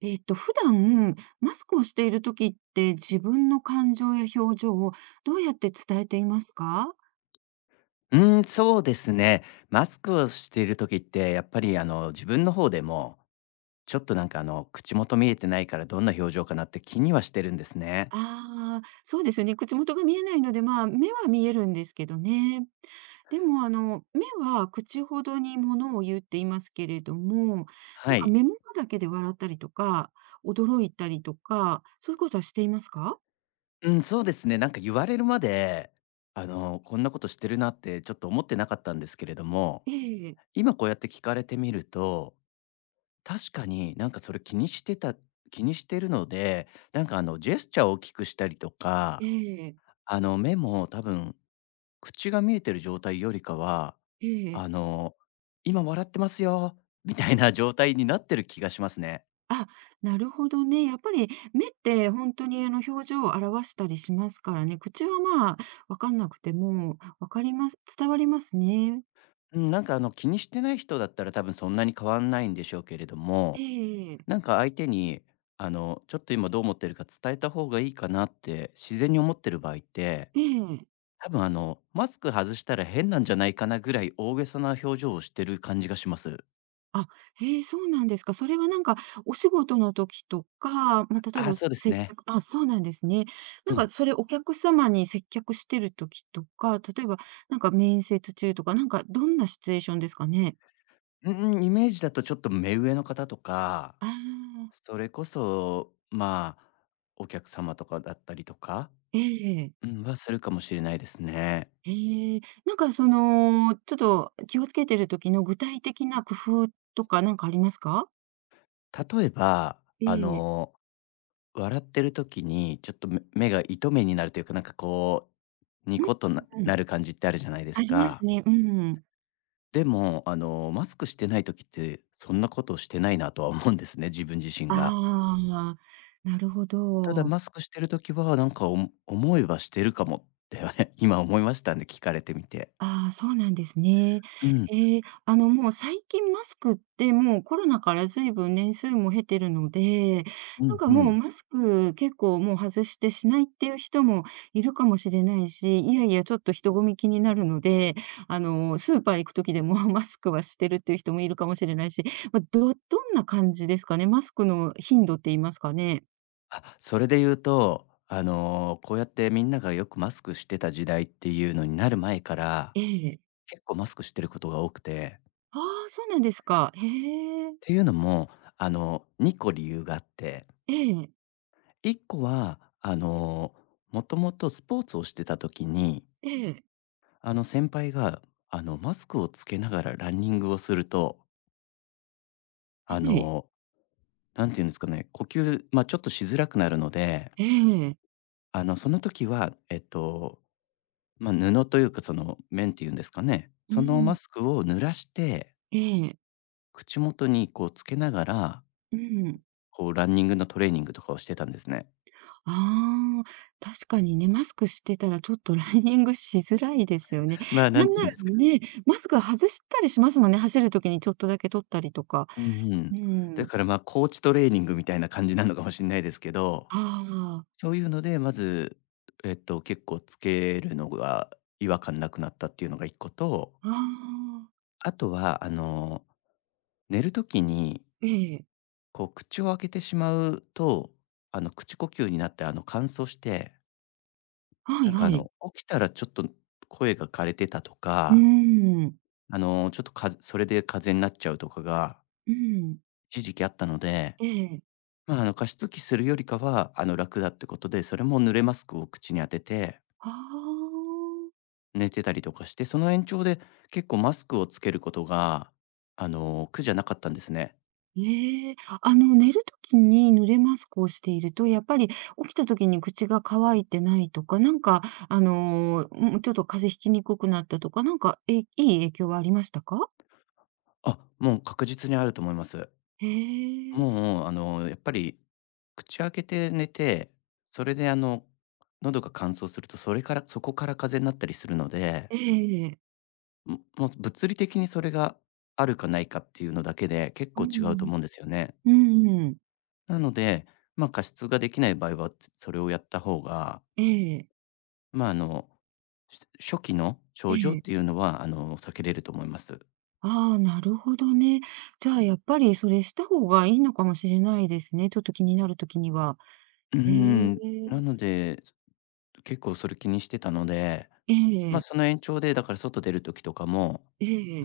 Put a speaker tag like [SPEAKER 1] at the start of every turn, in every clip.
[SPEAKER 1] 普段、マスクをしているときって、自分の感情や表情をどうやって伝えていますか？
[SPEAKER 2] うーん、そうですね。マスクをしている時って、やっぱり自分の方でも、ちょっとなんか口元見えてないからどんな表情かなって気にはしてるんですね。
[SPEAKER 1] ああー、そうですよね。口元が見えないので、まあ、目は見えるんですけどね。でも、目は口ほどにものを言うって言いますけれども、な
[SPEAKER 2] は
[SPEAKER 1] んか
[SPEAKER 2] い。
[SPEAKER 1] 目元だけで笑ったりとか、驚いたりとか、そういうことはしていますか？
[SPEAKER 2] うん、そうですね。なんか言われるまで、こんなことしてるなってちょっと思ってなかったんですけれども、
[SPEAKER 1] ええ、
[SPEAKER 2] 今こうやって聞かれてみると、確かになんかそれ気にしてるので、なんかジェスチャーを大きくしたりと
[SPEAKER 1] え
[SPEAKER 2] か、
[SPEAKER 1] え、
[SPEAKER 2] 目も多分口が見えてる状態よりかは、
[SPEAKER 1] ええ。
[SPEAKER 2] あの、今笑ってますよ、みたいな状態になってる気がしますね。
[SPEAKER 1] あ、なるほどね。やっぱり目って本当に表情を表したりしますからね。口はまあ、わかんなくても、わかります。伝わりますね。
[SPEAKER 2] うん、なんか気にしてない人だったら多分そんなに変わんないんでしょうけれど
[SPEAKER 1] え
[SPEAKER 2] も、
[SPEAKER 1] ええ
[SPEAKER 2] な
[SPEAKER 1] え。
[SPEAKER 2] んか相手に、ちょっと今どう思ってるか伝えた方がいいかなって自然に思ってる場合って、
[SPEAKER 1] え。
[SPEAKER 2] 多分マスク外したら変なんじゃないかなぐらい大げさな表情をしてる感じがします。
[SPEAKER 1] あ、へえ、そうなんですか。それはなんかお仕事の時とか、まあ、例え
[SPEAKER 2] あー
[SPEAKER 1] ば
[SPEAKER 2] そうです
[SPEAKER 1] 接
[SPEAKER 2] ね。
[SPEAKER 1] 客。あ、そうなんですね。
[SPEAKER 2] う
[SPEAKER 1] なん
[SPEAKER 2] ん。
[SPEAKER 1] かそれお客様に接客してる時とか、例えばなんか面接中とか、なんかどんなシチュエーションですかね？
[SPEAKER 2] うんうん、イメージだとちょっと目上の方とか、
[SPEAKER 1] ああ、
[SPEAKER 2] それこそ、まあ、お客様とかだったりとか、
[SPEAKER 1] ええ。
[SPEAKER 2] うん、はするかもしれないですね。
[SPEAKER 1] へえ、なんかちょっと気をつけてる時の具体的な工夫とかなんかありますか？
[SPEAKER 2] 例えば、
[SPEAKER 1] え
[SPEAKER 2] あ
[SPEAKER 1] え。
[SPEAKER 2] の、笑ってる時にちょっと目が糸目になるというか、なんかこう、ニ
[SPEAKER 1] う
[SPEAKER 2] コッとな
[SPEAKER 1] ん、うん。
[SPEAKER 2] なる感じってあるじゃないで
[SPEAKER 1] あ
[SPEAKER 2] す
[SPEAKER 1] ります
[SPEAKER 2] か。
[SPEAKER 1] ね。うん。
[SPEAKER 2] でも、マスクしてない時って、そんなことをしてないなとは思うんですね、自分自身が。
[SPEAKER 1] ああ、なるほ
[SPEAKER 2] ただ
[SPEAKER 1] ど。
[SPEAKER 2] マスクしてる時は、なんか思えばしてるかもって 今思いましたんで、聞かれてみて。
[SPEAKER 1] ああ、そうなんですね。
[SPEAKER 2] うん、
[SPEAKER 1] ええ、もう最近マスクってもうコロナからずいぶん年数も経てるので、
[SPEAKER 2] う
[SPEAKER 1] なん
[SPEAKER 2] ん、
[SPEAKER 1] か
[SPEAKER 2] う
[SPEAKER 1] もう
[SPEAKER 2] ん。
[SPEAKER 1] マスク結構もう外してしないっていう人もいるかもしれないし、いやいやちょっと人混み気になるので、スーパー行く時でも マスクはしてるっていう人もいるかもしれないし、まあ、どんな感じですかね。マスクの頻度って言いますかね。
[SPEAKER 2] あ、それで言うと、こうやってみんながよくマスクしてた時代っていうのになる前から、
[SPEAKER 1] ええ。
[SPEAKER 2] 結構マスクしてることが多くて。
[SPEAKER 1] ああ、そうなんですか。へ
[SPEAKER 2] っ
[SPEAKER 1] え。
[SPEAKER 2] ていうのも、2個理由があって、
[SPEAKER 1] ええ、
[SPEAKER 2] 1個は、もともとスポーツをしてた時に、
[SPEAKER 1] ええ、
[SPEAKER 2] 先輩が、マスクをつけながらランニングをすると、
[SPEAKER 1] は
[SPEAKER 2] あ
[SPEAKER 1] い、
[SPEAKER 2] の、なんていうんですかね、呼吸、まあ、ちょっとしづらくなるので、
[SPEAKER 1] ええ、
[SPEAKER 2] その時は、まあ、布というか、その、綿っていうんですかね、
[SPEAKER 1] う
[SPEAKER 2] そのマ
[SPEAKER 1] ん。
[SPEAKER 2] スクを濡らして、
[SPEAKER 1] ええ、
[SPEAKER 2] 口元にこうつけながら、
[SPEAKER 1] うん。
[SPEAKER 2] こうランニングのトレーニングとかをしてたんですね。
[SPEAKER 1] ああ、確かにね、マスクしてたらちょっとランニングしづらいですよね。
[SPEAKER 2] まあ、な
[SPEAKER 1] な
[SPEAKER 2] ん
[SPEAKER 1] ん
[SPEAKER 2] てい
[SPEAKER 1] な
[SPEAKER 2] う
[SPEAKER 1] ら
[SPEAKER 2] んですか、
[SPEAKER 1] ね、マスク外したりしますもんね、走る時にちょっとだけ取ったりとか。
[SPEAKER 2] うんうん。
[SPEAKER 1] う
[SPEAKER 2] だ
[SPEAKER 1] ん。
[SPEAKER 2] から、ま、ーチトレーニングみたいな感じなのかもしれないですけど、
[SPEAKER 1] ああ、
[SPEAKER 2] そういうので、まず、結構つけるのが違和感なくなったっていうのが1個と、
[SPEAKER 1] ああ、
[SPEAKER 2] あとは、寝る時に、
[SPEAKER 1] ええ、
[SPEAKER 2] こう口を開けてしまうと、口呼吸になって、乾燥して
[SPEAKER 1] はい
[SPEAKER 2] なんか
[SPEAKER 1] はい。
[SPEAKER 2] 起きたらちょっと声が枯れてたと
[SPEAKER 1] う
[SPEAKER 2] か、
[SPEAKER 1] ん、
[SPEAKER 2] ちょっとかそれで風邪になっちゃうとかが
[SPEAKER 1] うん、
[SPEAKER 2] 一時期あったので、
[SPEAKER 1] ええ、
[SPEAKER 2] まあ、加湿器するよりかは、楽だってことで、それも濡れマスクを口に当てて
[SPEAKER 1] ああ。
[SPEAKER 2] 寝てたりとかして、その延長で結構マスクをつけることが、苦じゃなかったんですね。
[SPEAKER 1] ええ、寝るときに濡れマスクをしていると、やっぱり起きたときに口が乾いてないとか、なんか、もうちょっと風邪ひきにくくなったとか、なんか、いい影響はありましたか？
[SPEAKER 2] あ、もう確実にあると思います。
[SPEAKER 1] へえ。
[SPEAKER 2] もう、やっぱり口開けて寝て、それで喉が乾燥すると、それからそこから風邪になったりするので、
[SPEAKER 1] ええええ
[SPEAKER 2] もう物理的にそれがあるかないかっていうのだけで、結構違うと思うんですよね。
[SPEAKER 1] うんうん。うん
[SPEAKER 2] なので、まあ、加湿ができない場合は、それをやった方が、
[SPEAKER 1] ええ。
[SPEAKER 2] まあ、し初期の
[SPEAKER 1] え
[SPEAKER 2] 症状っ
[SPEAKER 1] え。
[SPEAKER 2] ていうのは、避けれると思います。
[SPEAKER 1] ああ、なるほどね。じゃあ、やっぱりそれした方がいいのかもしれないですね、ちょっと気になるときには。
[SPEAKER 2] うん、なので、結構それ気にしてたので、まあ、その延長で、だから外出る時とかも、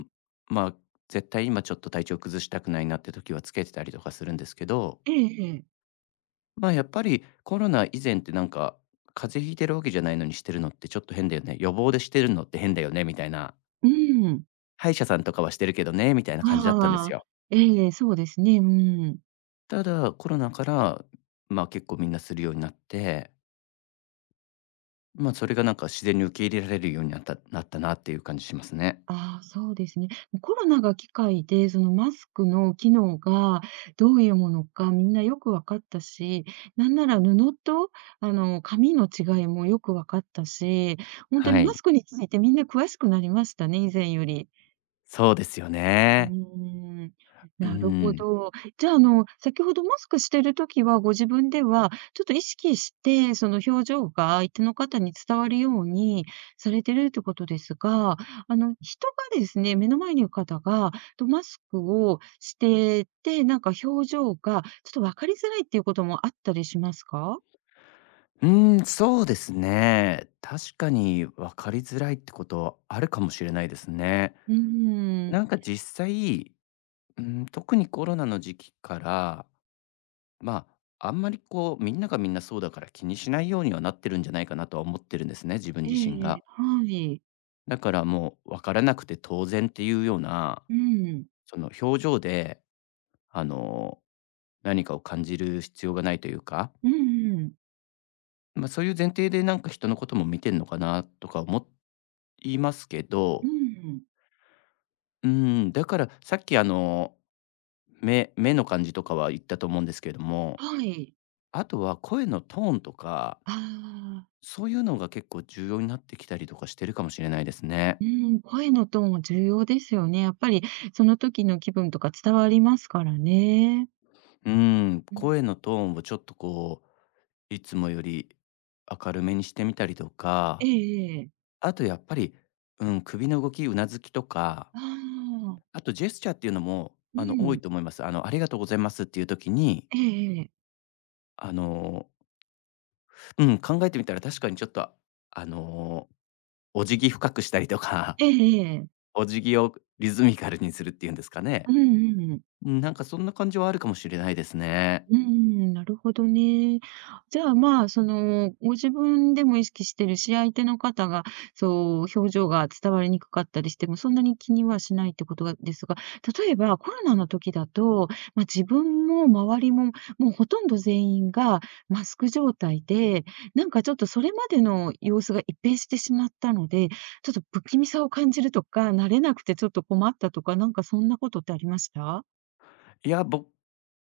[SPEAKER 2] ん、まあ、絶対今ちょっと体調崩したくないなって時はつけてたりとかするんですけど、
[SPEAKER 1] ええええええええ
[SPEAKER 2] まあ、やっぱりコロナ以前ってなんか、風邪ひいてるわけじゃないのにしてるのってちょっと変だよね、予防でしてるのって変だよねみたいな。
[SPEAKER 1] うん。
[SPEAKER 2] 歯医者さんとかはしてるけどね、みたいな感じだったんです
[SPEAKER 1] ああ、
[SPEAKER 2] よ。
[SPEAKER 1] ええ、そうですね、うん。
[SPEAKER 2] ただ、コロナから、まあ、結構みんなするようになって、まあ、それがなんか自然に受け入れられるようになったっていう感じしますね。
[SPEAKER 1] ああ、そうですね。コロナが機会で、そのマスクの機能がどういうものかみんなよく分かったし、なんなら布と紙の違いもよく分かったし、本当に
[SPEAKER 2] は
[SPEAKER 1] マス
[SPEAKER 2] い。
[SPEAKER 1] クについてみんな詳しくなりましたね、以前より。
[SPEAKER 2] そうですよ
[SPEAKER 1] うー
[SPEAKER 2] ね。
[SPEAKER 1] ん、
[SPEAKER 2] う
[SPEAKER 1] なるほ
[SPEAKER 2] ん。
[SPEAKER 1] ど。じゃあ、先ほどマスクしてる時は、ご自分ではちょっと意識して、その表情が相手の方に伝わるようにされてるってことですが、人がですね、目の前にいる方が、マスクをしてて、なんか表情がちょっと分かりづらいっていうこともあったりしますか？
[SPEAKER 2] うん、そうですね。確かに分かりづらいってことあるかもしれないですね。
[SPEAKER 1] うーん。
[SPEAKER 2] なんか実際、うん、特にコロナの時期から、まあ、あんまりこう、みんながみんなそうだから気にしないようにはなってるんじゃないかなとは思ってるんですね、自分
[SPEAKER 1] え
[SPEAKER 2] 自身
[SPEAKER 1] え
[SPEAKER 2] が。
[SPEAKER 1] え、はい。
[SPEAKER 2] だからもう分からなくて当然っていうような、
[SPEAKER 1] うん。
[SPEAKER 2] その表情で、あの、何かを感じる必要がないというか、
[SPEAKER 1] うんうん。
[SPEAKER 2] まあ、そういう前提でなんか人のことも見てんのかなとか思いますけ
[SPEAKER 1] う
[SPEAKER 2] ど、
[SPEAKER 1] ん。
[SPEAKER 2] うん、だからさっき目の感じとかは言ったと思うんですけれども、
[SPEAKER 1] はい。
[SPEAKER 2] あとは声のトーンとか
[SPEAKER 1] ああ。
[SPEAKER 2] そういうのが結構重要になってきたりとかしてるかもしれないですね。
[SPEAKER 1] うん、声のトーンは重要ですよね。やっぱりその時の気分とか伝わりますからね。
[SPEAKER 2] うん、
[SPEAKER 1] うん。
[SPEAKER 2] 声のトーンをちょっとこう、いつもより明るめにしてみたりと
[SPEAKER 1] え
[SPEAKER 2] か、
[SPEAKER 1] えええ。
[SPEAKER 2] あとやっぱり、うん、首の動き、うなずきとか、
[SPEAKER 1] ああ、
[SPEAKER 2] あとジェスチャーっていうのも、
[SPEAKER 1] う
[SPEAKER 2] 多
[SPEAKER 1] ん。
[SPEAKER 2] いと思います。ありがとうございますっていう時に、
[SPEAKER 1] ええええ。
[SPEAKER 2] あの、うん、考えてみたら確かにちょっと、あの、お辞儀深くしたりとか、
[SPEAKER 1] ええええ。
[SPEAKER 2] お辞儀をリズミカルにするっていうんですかね。
[SPEAKER 1] うんうんうん。
[SPEAKER 2] うん、なんかそんな感じはあるかもしれないですね。
[SPEAKER 1] うん、なるほどね。じゃあ、まあ、ご自分でも意識してるし、相手の方が、そう、表情が伝わりにくかったりしても、そんなに気にはしないってことがですが、例えばコロナの時だと、まあ、自分も周りも、もうほとんど全員がマスク状態で、なんかちょっとそれまでの様子が一変してしまったので、ちょっと不気味さを感じるとか、慣れなくてちょっと困ったとか、なんかそんなことってありました？
[SPEAKER 2] いや、僕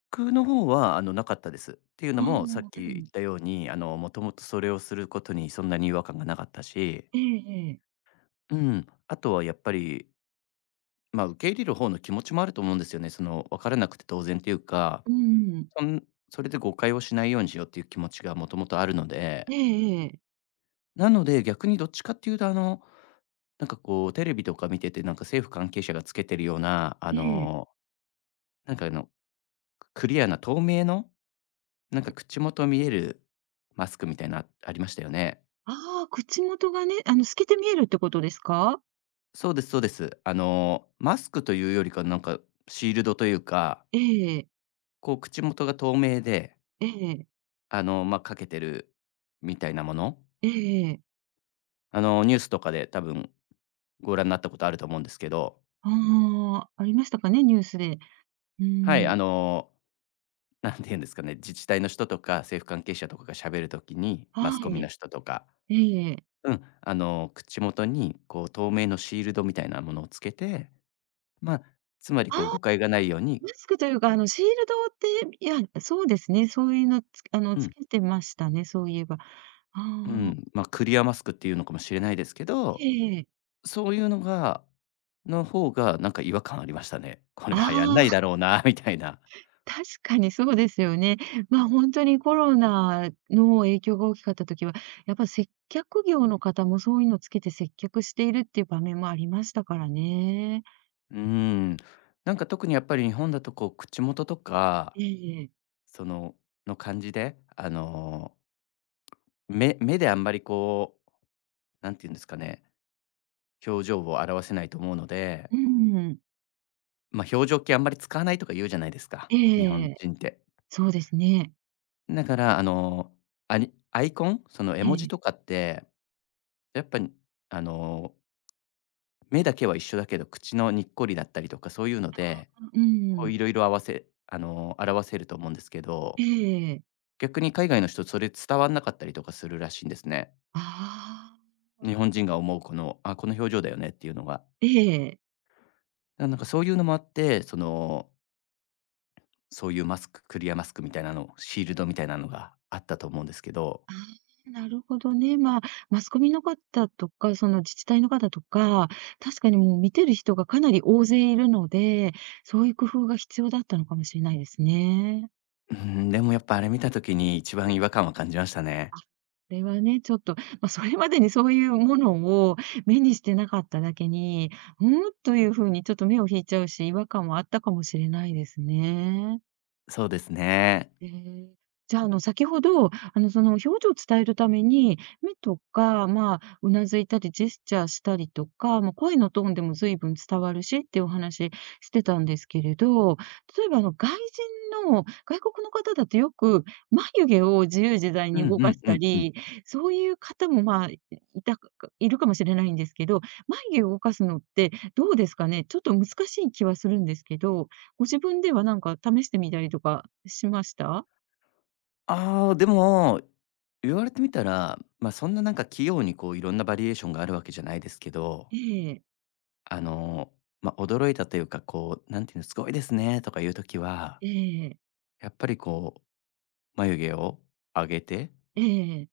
[SPEAKER 2] 僕の方は、なかったです。っていう
[SPEAKER 1] あ
[SPEAKER 2] のも、さっ
[SPEAKER 1] あ、う
[SPEAKER 2] き言
[SPEAKER 1] ん。
[SPEAKER 2] ったように、もともとそれをすることにそんなに違和感がなかったし、
[SPEAKER 1] ええええ。
[SPEAKER 2] うん、あとはやっぱり、まあ、受け入れる方の気持ちもあると思うんですよね。その、分からなくて当然っていうか、
[SPEAKER 1] うん。
[SPEAKER 2] そんそれで誤解をしないようにしようっていう気持ちがもともとあるので、
[SPEAKER 1] ええええ。
[SPEAKER 2] なので、逆にどっちかっていうと、なんかこう、テレビとか見てて、なんか政府関係者がつけてるような、
[SPEAKER 1] ええ。
[SPEAKER 2] なんかクリアな透明の、なんか口元見えるマスクみたいな、ありましたよね。
[SPEAKER 1] ああ、口元がね、透けて見えるってことですか？
[SPEAKER 2] そうですそうです。マスクというよりか、なんか、シールドというか、
[SPEAKER 1] ええ、
[SPEAKER 2] こう、口元が透明で、
[SPEAKER 1] ええ、
[SPEAKER 2] まあ、かけてるみたいなもの、
[SPEAKER 1] ええええええ
[SPEAKER 2] ニュースとかで多分ご覧になったことあると思うんですけど、
[SPEAKER 1] ああ、ありましたかね、ニュースで。うー
[SPEAKER 2] はい、
[SPEAKER 1] ん、
[SPEAKER 2] なんて言うんですかね、自治体の人とか政府関係者とかが喋るときに、マス
[SPEAKER 1] は
[SPEAKER 2] コミ
[SPEAKER 1] い。
[SPEAKER 2] の人とか、
[SPEAKER 1] ええ。
[SPEAKER 2] うん、口元に、こう、透明のシールドみたいなものをつけて、まあ、つまり、
[SPEAKER 1] ああ、
[SPEAKER 2] こう、誤解がないように、
[SPEAKER 1] マスクというか、シールドって、いや、そうですね、そういうのつあの、
[SPEAKER 2] う
[SPEAKER 1] つ
[SPEAKER 2] ん、
[SPEAKER 1] けてましたね、そういえば。あ
[SPEAKER 2] う
[SPEAKER 1] あ、
[SPEAKER 2] ん、まあ、クリアマスクっていうのかもしれないですけど、
[SPEAKER 1] ええ。
[SPEAKER 2] そういうのがの方が、なんか違和感ありましたね。これ
[SPEAKER 1] あ
[SPEAKER 2] 流行んないだ
[SPEAKER 1] あ。
[SPEAKER 2] ろうなみたいな。
[SPEAKER 1] 確かにそうですよね。まあ、本当にコロナの影響が大きかった時は、やっぱ接客業の方もそういうのつけて接客しているっていう場面もありましたからね。
[SPEAKER 2] うーん。なんか特にやっぱり日本だとこう口元とか、
[SPEAKER 1] ええ。
[SPEAKER 2] その、の感じで、目であんまりこう、なんていうんですかね、表情を表せないと思うので、
[SPEAKER 1] うん。
[SPEAKER 2] ま、表情系あんまり使わないとか言うじゃないですか、日本
[SPEAKER 1] ええ。
[SPEAKER 2] 人って。
[SPEAKER 1] そうですね。
[SPEAKER 2] だから、アニアイコン、その絵
[SPEAKER 1] え
[SPEAKER 2] 文字とか
[SPEAKER 1] え。
[SPEAKER 2] って、やっぱりあの目だけは一緒だけど、口のにっこりだったりとか、そういうので、
[SPEAKER 1] う
[SPEAKER 2] こう
[SPEAKER 1] ん。
[SPEAKER 2] いろいろ合わせ表せると思うんですけど、
[SPEAKER 1] ええ。
[SPEAKER 2] 逆に海外の人、それ伝わんなかったりとかするらしいんですね。
[SPEAKER 1] ああ。
[SPEAKER 2] 日本人が思うこの、あ、この表情だよねっていうのが。
[SPEAKER 1] ええ。
[SPEAKER 2] んかそういうのもあって、その、そういうマスククリアマスクみたいなの、シールドみたいなのがあったと思うんですけど、
[SPEAKER 1] ああ、なるほどね。まあ、マスコミの方とか、その自治体の方とか、確かにもう見てる人がかなり大勢いるので、そういう工夫が必要だったのかもしれないですね。
[SPEAKER 2] うん、でもやっぱあれ見た時に一番違和感は感じましたね。
[SPEAKER 1] これはね、ちょっと、まあ、それまでにそういうものを目にしてなかっただけに、「うん？」というふうにちょっと目を引いちゃうし、違和感はあったかもしれないですね。
[SPEAKER 2] そうですね。
[SPEAKER 1] ええ。じゃあ、先ほど、その、表情を伝えるために、目とか、まあ、うなずいたり、ジェスチャーしたりとか、まあ、声のトーンでも随分伝わるしっていうお話してたんですけれど、例えば、外国の方だとよく眉毛を自由自在
[SPEAKER 2] う
[SPEAKER 1] に
[SPEAKER 2] ん
[SPEAKER 1] 動
[SPEAKER 2] う
[SPEAKER 1] か
[SPEAKER 2] ん
[SPEAKER 1] し
[SPEAKER 2] う
[SPEAKER 1] た
[SPEAKER 2] んうん。
[SPEAKER 1] り、そういう方も、まあ、いるかもしれないんですけど、眉毛を動かすのってどうですかね？ちょっと難しい気はするんですけど、ご自分ではなんか試してみたりとかしました？
[SPEAKER 2] ああ、でも、言われてみたら、ま、そんななんか器用にこういろんなバリエーションがあるわけじゃないですけど、
[SPEAKER 1] ええ、
[SPEAKER 2] あの、ま、驚いたというか、こう、なんていうの、すごいですねとかいう時は、
[SPEAKER 1] ええ、
[SPEAKER 2] やっぱりこう眉毛を上げてっ
[SPEAKER 1] ええ、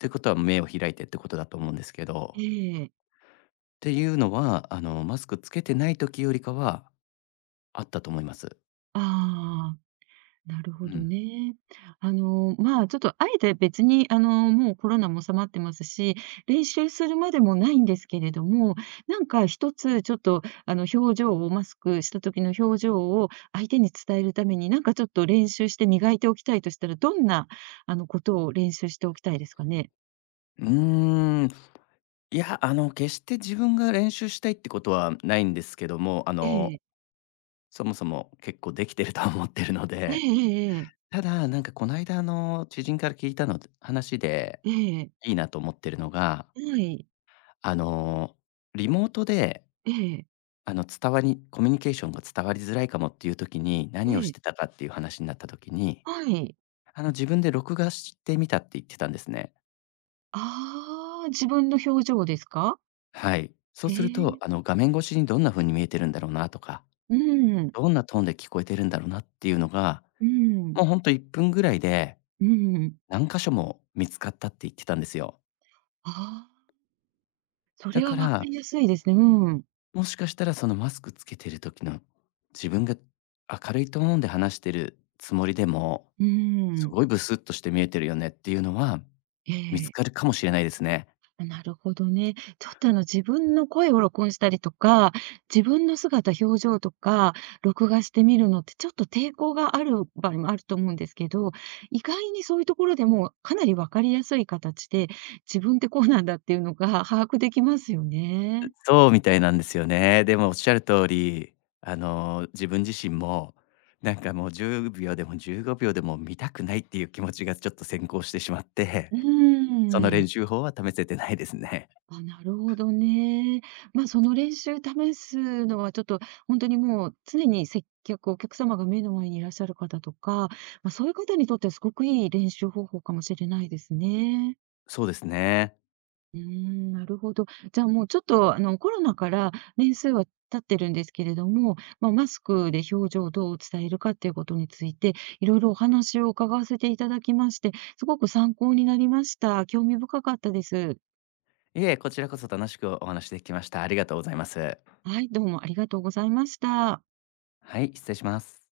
[SPEAKER 2] てことは目を開いてってことだと思うんですけ
[SPEAKER 1] え
[SPEAKER 2] ど、
[SPEAKER 1] え。
[SPEAKER 2] っていうのは、マスクつけてない時よりかはあったと思います。
[SPEAKER 1] ああ、なるほ
[SPEAKER 2] う
[SPEAKER 1] ど
[SPEAKER 2] ん。
[SPEAKER 1] ね。まあ、ちょっとあえて別に、もうコロナも収まってますし、練習するまでもないんですけれども、なんか一つちょっと、表情をマスクした時の表情を相手に伝えるために、なんかちょっと練習して磨いておきたいとしたら、どんな、ことを練習しておきたいですかね？
[SPEAKER 2] うーん、いや、決して自分が練習したいってことはないんですけども、
[SPEAKER 1] ええ。
[SPEAKER 2] そもそも結構できてるとは思ってるの
[SPEAKER 1] え
[SPEAKER 2] で、
[SPEAKER 1] えええ。
[SPEAKER 2] ただ、なんかこの間の、知人から聞いたの話で
[SPEAKER 1] ええ。
[SPEAKER 2] いいなと思ってるのが、
[SPEAKER 1] はい。
[SPEAKER 2] あの、リモートで、
[SPEAKER 1] ええ、
[SPEAKER 2] 伝わりコミュニケーションが伝わりづらいかもっていう時に、何を
[SPEAKER 1] え
[SPEAKER 2] し
[SPEAKER 1] え、
[SPEAKER 2] てたかっていう話になった時に、
[SPEAKER 1] はい。
[SPEAKER 2] 自分で録画してみたって言ってたんですね。
[SPEAKER 1] ああ、自分の表情ですか？
[SPEAKER 2] はい。そう
[SPEAKER 1] え
[SPEAKER 2] すると、
[SPEAKER 1] え、
[SPEAKER 2] 画面越しにどんな風に見えてるんだろうなとか、
[SPEAKER 1] うん、
[SPEAKER 2] どんなトーンで聞こえてるんだろうなっていうのが、
[SPEAKER 1] うん、
[SPEAKER 2] もうほんと1分ぐらいで
[SPEAKER 1] うん。
[SPEAKER 2] 何箇所も見つかったって言ってたんですよ。
[SPEAKER 1] ああ、そ
[SPEAKER 2] だ
[SPEAKER 1] れは
[SPEAKER 2] か
[SPEAKER 1] わか
[SPEAKER 2] ら、
[SPEAKER 1] りやすいですね。うん、
[SPEAKER 2] もしかしたらそのマスクつけてる時の、自分が明るいトーンで話してるつもりでも、
[SPEAKER 1] う
[SPEAKER 2] す
[SPEAKER 1] ん。
[SPEAKER 2] ごいブスッとして見えてるよねっていうのは、
[SPEAKER 1] え
[SPEAKER 2] 見つか
[SPEAKER 1] え。
[SPEAKER 2] るかもしれないですね。
[SPEAKER 1] なるほどね。ちょっと自分の声を録音したりとか、自分の姿、表情とか、録画してみるのってちょっと抵抗がある場合もあると思うんですけど、意外にそういうところでもかなりわかりやすい形で、自分ってこうなんだっていうのが把握できますよね。
[SPEAKER 2] そうみたいなんですよね。でもおっしゃる通り、自分自身も、なんかもう10秒でも15秒でも見たくないっていう気持ちがちょっと先行してしまって、
[SPEAKER 1] う
[SPEAKER 2] その
[SPEAKER 1] ー
[SPEAKER 2] 練習法は試せてないですね。
[SPEAKER 1] あ、なるほどね。まあ、その練習試すのはちょっと、本当にもう常に接客、お客様が目の前にいらっしゃる方とか、まあ、そういう方にとってはすごくいい練習方法かもしれないですね。
[SPEAKER 2] そうですね。
[SPEAKER 1] うーん、なるほど。じゃあもうちょっとコロナから年数は経ってるんですけれども、まあ、マスクで表情をどう伝えるかっていうことについて、いろいろお話を伺わせていただきまして、すごく参考になりました。興味深かったです。
[SPEAKER 2] いえ、こちらこそ楽しくお話できました。ありがとうございます。
[SPEAKER 1] はい、どうもありがとうございました。
[SPEAKER 2] はい、失礼します。